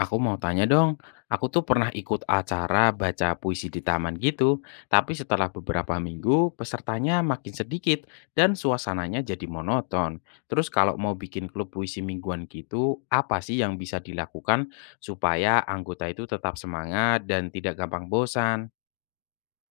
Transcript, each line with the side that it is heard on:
left: Aku mau tanya dong, aku tuh pernah ikut acara baca puisi di taman gitu, tapi setelah beberapa minggu pesertanya makin sedikit dan suasananya jadi monoton. Terus kalau mau bikin klub puisi mingguan gitu, apa sih yang bisa dilakukan supaya anggota itu tetap semangat dan tidak gampang bosan?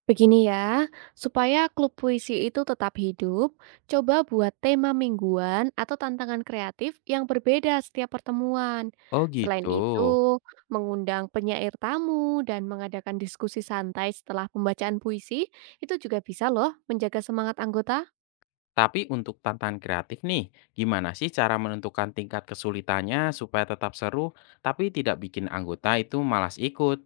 right: Begini ya, supaya klub puisi itu tetap hidup, coba buat tema mingguan atau tantangan kreatif yang berbeda setiap pertemuan.
left: Oh
right: Selain
left: gitu.
right: itu, mengundang penyair tamu dan mengadakan diskusi santai setelah pembacaan puisi itu juga bisa loh menjaga semangat anggota.
left: Tapi untuk tantangan kreatif nih, gimana sih cara menentukan tingkat kesulitannya supaya tetap seru, tapi tidak bikin anggota itu malas ikut?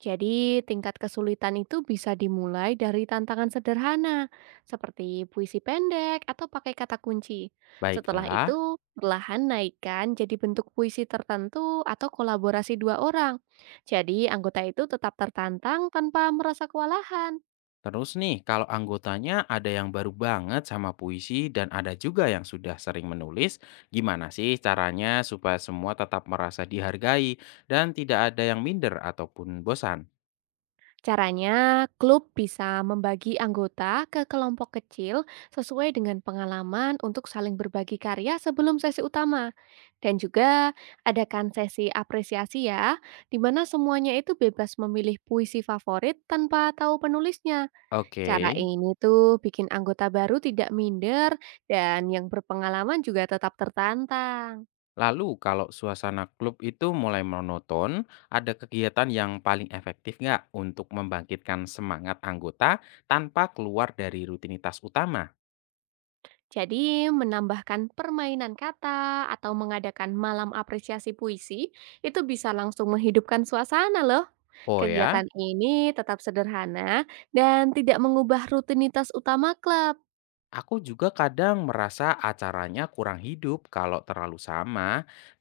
right: Jadi, tingkat kesulitan itu bisa dimulai dari tantangan sederhana, seperti puisi pendek atau pakai kata kunci. Setelah
left: Baiklah.
right: itu, perlahan naikkan jadi bentuk puisi tertentu atau kolaborasi dua orang. Jadi, anggota itu tetap tertantang tanpa merasa kewalahan.
left: Terus nih, kalau anggotanya ada yang baru banget sama puisi dan ada juga yang sudah sering menulis, gimana sih caranya supaya semua tetap merasa dihargai dan tidak ada yang minder ataupun bosan?
right: Caranya, klub bisa membagi anggota ke kelompok kecil sesuai dengan pengalaman untuk saling berbagi karya sebelum sesi utama. Dan juga adakan sesi apresiasi ya, di mana semuanya itu bebas memilih puisi favorit tanpa tahu penulisnya.
left: Oke,
right: Cara ini tuh bikin anggota baru tidak minder dan yang berpengalaman juga tetap tertantang.
left: lalu kalau suasana klub itu mulai monoton, ada kegiatan yang paling efektif nggak untuk membangkitkan semangat anggota tanpa keluar dari rutinitas utama?
right: Jadi, menambahkan permainan kata atau mengadakan malam apresiasi puisi itu bisa langsung menghidupkan suasana loh.
left: Oh
right: Kegiatan
left: ya.
right: ini tetap sederhana dan tidak mengubah rutinitas utama klub.
left: Aku juga kadang merasa acaranya kurang hidup kalau terlalu sama,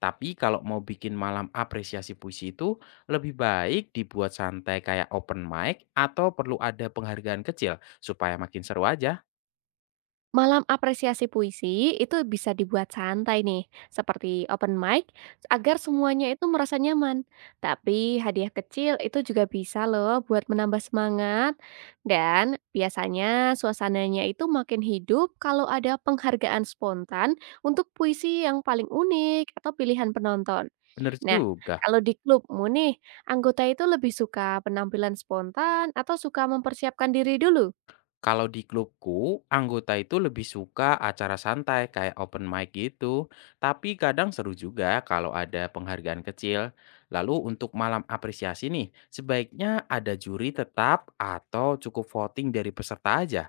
left: tapi kalau mau bikin malam apresiasi puisi itu lebih baik dibuat santai kayak open mic atau perlu ada penghargaan kecil supaya makin seru aja.
right: Malam apresiasi puisi itu bisa dibuat santai nih, seperti open mic, agar semuanya itu merasa nyaman. Tapi hadiah kecil itu juga bisa loh buat menambah semangat. Dan biasanya suasananya itu makin hidup kalau ada penghargaan spontan untuk puisi yang paling unik atau pilihan penonton.
left: Bener
right: Nah,
left: juga.
right: kalau di klubmu nih, anggota itu lebih suka penampilan spontan atau suka mempersiapkan diri dulu?
left: Kalau di klubku, anggota itu lebih suka acara santai kayak open mic gitu. Tapi kadang seru juga kalau ada penghargaan kecil. Lalu untuk malam apresiasi nih, sebaiknya ada juri tetap atau cukup voting dari peserta aja?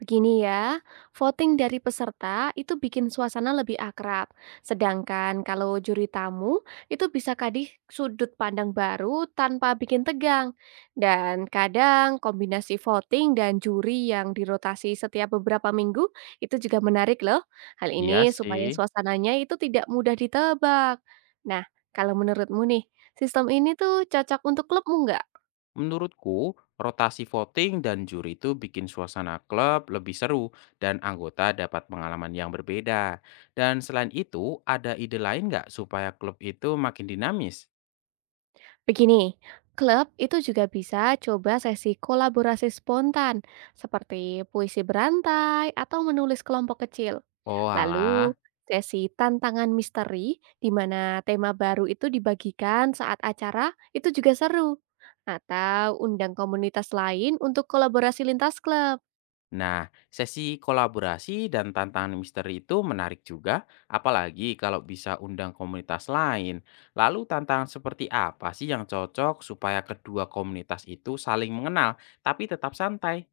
right: Begini ya, voting dari peserta itu bikin suasana lebih akrab. Sedangkan kalau juri tamu itu bisa kadih sudut pandang baru tanpa bikin tegang. Dan kadang kombinasi voting dan juri yang dirotasi setiap beberapa minggu itu juga menarik loh. Hal
left: Iya
right: ini supaya
left: sih.
right: suasananya itu tidak mudah ditebak. Nah, kalau menurutmu nih, sistem ini tuh cocok untuk klubmu nggak?
left: Menurutku, rotasi voting dan juri itu bikin suasana klub lebih seru dan anggota dapat pengalaman yang berbeda. Dan selain itu, ada ide lain nggak supaya klub itu makin dinamis?
right: Begini, klub itu juga bisa coba sesi kolaborasi spontan, seperti puisi berantai atau menulis kelompok kecil.
left: Oh alah.
right: Lalu, sesi tantangan misteri, di mana tema baru itu dibagikan saat acara, itu juga seru. Atau undang komunitas lain untuk kolaborasi lintas klub.
left: Nah, sesi kolaborasi dan tantangan misteri itu menarik juga, apalagi kalau bisa undang komunitas lain. Lalu tantangan seperti apa sih yang cocok supaya kedua komunitas itu saling mengenal tapi tetap santai?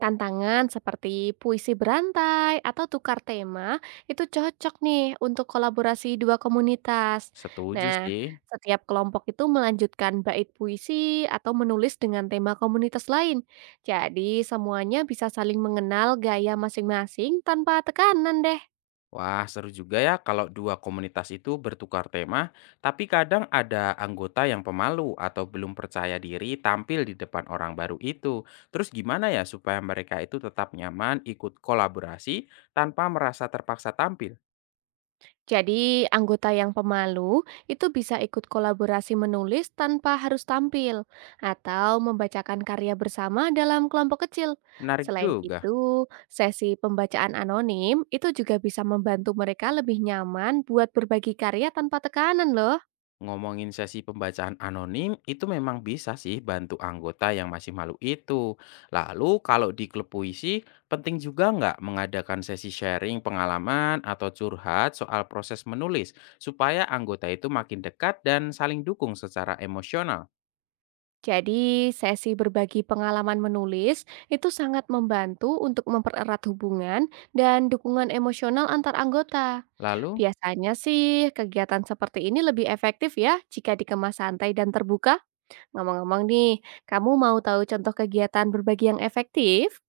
right: Tantangan seperti puisi berantai atau tukar tema itu cocok nih untuk kolaborasi dua komunitas.
left: Setuju
right: Nah,
left: sih.
right: setiap kelompok itu melanjutkan bait puisi atau menulis dengan tema komunitas lain. Jadi, semuanya bisa saling mengenal gaya masing-masing tanpa tekanan deh.
left: Wah, seru juga ya kalau dua komunitas itu bertukar tema, tapi kadang ada anggota yang pemalu atau belum percaya diri tampil di depan orang baru itu. Terus gimana ya supaya mereka itu tetap nyaman ikut kolaborasi tanpa merasa terpaksa tampil?
right: Jadi, anggota yang pemalu itu bisa ikut kolaborasi menulis tanpa harus tampil atau membacakan karya bersama dalam kelompok kecil.
left: Menarik
right: Selain
left: juga.
right: itu, sesi pembacaan anonim itu juga bisa membantu mereka lebih nyaman buat berbagi karya tanpa tekanan loh.
left: Ngomongin sesi pembacaan anonim itu memang bisa sih bantu anggota yang masih malu itu. Lalu kalau di klub puisi, penting juga nggak mengadakan sesi sharing pengalaman atau curhat soal proses menulis supaya anggota itu makin dekat dan saling dukung secara emosional.
right: Jadi, sesi berbagi pengalaman menulis itu sangat membantu untuk mempererat hubungan dan dukungan emosional antar anggota.
left: Lalu
right: Biasanya sih kegiatan seperti ini lebih efektif ya jika dikemas santai dan terbuka. Ngomong-ngomong nih, kamu mau tahu contoh kegiatan berbagi yang efektif?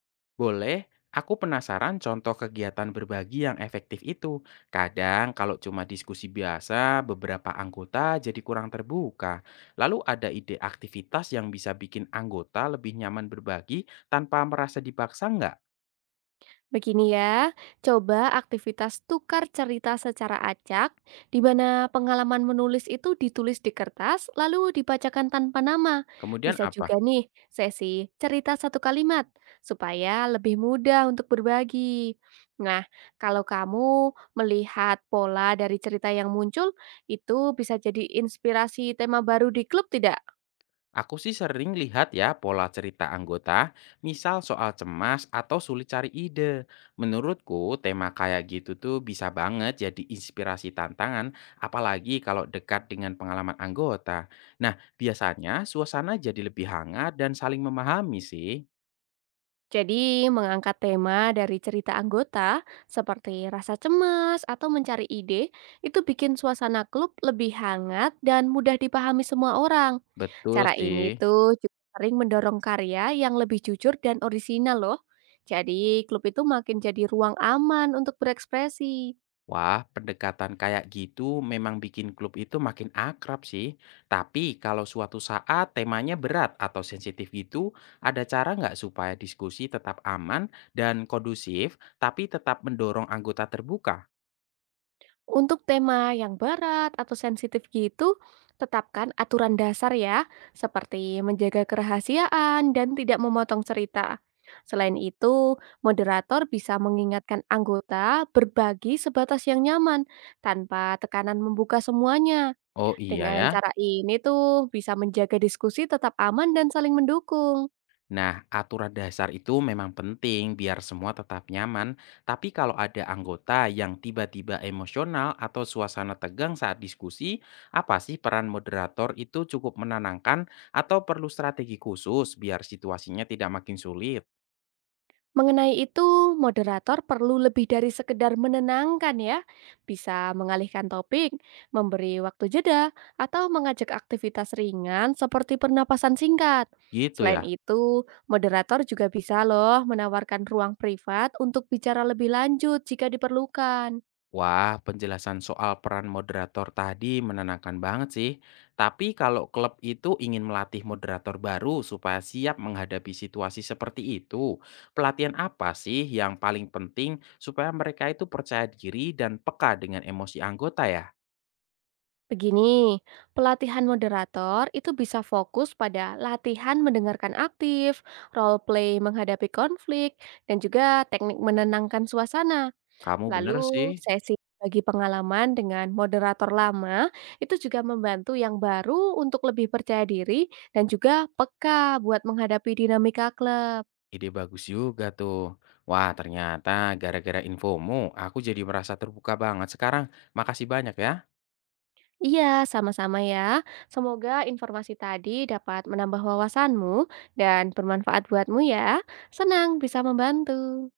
left: boleh, aku penasaran contoh kegiatan berbagi yang efektif itu. Kadang kalau cuma diskusi biasa, beberapa anggota jadi kurang terbuka. Lalu ada ide aktivitas yang bisa bikin anggota lebih nyaman berbagi tanpa merasa dipaksa nggak?
right: Begini ya, coba aktivitas tukar cerita secara acak, di mana pengalaman menulis itu ditulis di kertas, lalu dibacakan tanpa nama.
left: Kemudian
right: Bisa
left: apa?
right: juga nih, sesi cerita satu kalimat, supaya lebih mudah untuk berbagi. Nah, kalau kamu melihat pola dari cerita yang muncul, itu bisa jadi inspirasi tema baru di klub tidak?
left: Aku sih sering lihat ya pola cerita anggota, misal soal cemas atau sulit cari ide. Menurutku tema kayak gitu tuh bisa banget jadi inspirasi tantangan, apalagi kalau dekat dengan pengalaman anggota. Nah, biasanya suasana jadi lebih hangat dan saling memahami sih.
right: Jadi, mengangkat tema dari cerita anggota seperti rasa cemas atau mencari ide itu bikin suasana klub lebih hangat dan mudah dipahami semua orang.
left: Betul
right: Cara ini
left: sih.
right: tuh juga sering mendorong karya yang lebih jujur dan orisinal loh. Jadi, klub itu makin jadi ruang aman untuk berekspresi.
left: Wah, pendekatan kayak gitu memang bikin klub itu makin akrab sih. Tapi kalau suatu saat temanya berat atau sensitif gitu, ada cara nggak supaya diskusi tetap aman dan kondusif, tapi tetap mendorong anggota terbuka?
right: Untuk tema yang berat atau sensitif gitu, tetapkan aturan dasar ya, seperti menjaga kerahasiaan dan tidak memotong cerita. Selain itu, moderator bisa mengingatkan anggota berbagi sebatas yang nyaman tanpa tekanan membuka semuanya.
left: Oh iya
right: Dengan
left: ya.
right: cara ini tuh bisa menjaga diskusi tetap aman dan saling mendukung.
left: Nah, aturan dasar itu memang penting biar semua tetap nyaman, tapi kalau ada anggota yang tiba-tiba emosional atau suasana tegang saat diskusi, apa sih peran moderator itu cukup menenangkan atau perlu strategi khusus biar situasinya tidak makin sulit?
right: Mengenai itu, moderator perlu lebih dari sekedar menenangkan ya. Bisa mengalihkan topik, memberi waktu jeda, atau mengajak aktivitas ringan seperti pernapasan singkat.
left: Gitu
right: Selain
left: ya.
right: itu, moderator juga bisa loh menawarkan ruang privat untuk bicara lebih lanjut jika diperlukan.
left: Wah, penjelasan soal peran moderator tadi menenangkan banget sih. Tapi kalau klub itu ingin melatih moderator baru supaya siap menghadapi situasi seperti itu, pelatihan apa sih yang paling penting supaya mereka itu percaya diri dan peka dengan emosi anggota ya?
right: Begini, pelatihan moderator itu bisa fokus pada latihan mendengarkan aktif, role play menghadapi konflik, dan juga teknik menenangkan suasana.
left: Kamu bener sih.
right: Lalu sesi bagi pengalaman dengan moderator lama itu juga membantu yang baru untuk lebih percaya diri dan juga peka buat menghadapi dinamika klub.
left: Ide bagus juga tuh. Wah, ternyata gara-gara infomu aku jadi merasa terbuka banget sekarang. Makasih banyak ya.
right: Iya, sama-sama ya. Semoga informasi tadi dapat menambah wawasanmu dan bermanfaat buatmu ya. Senang bisa membantu.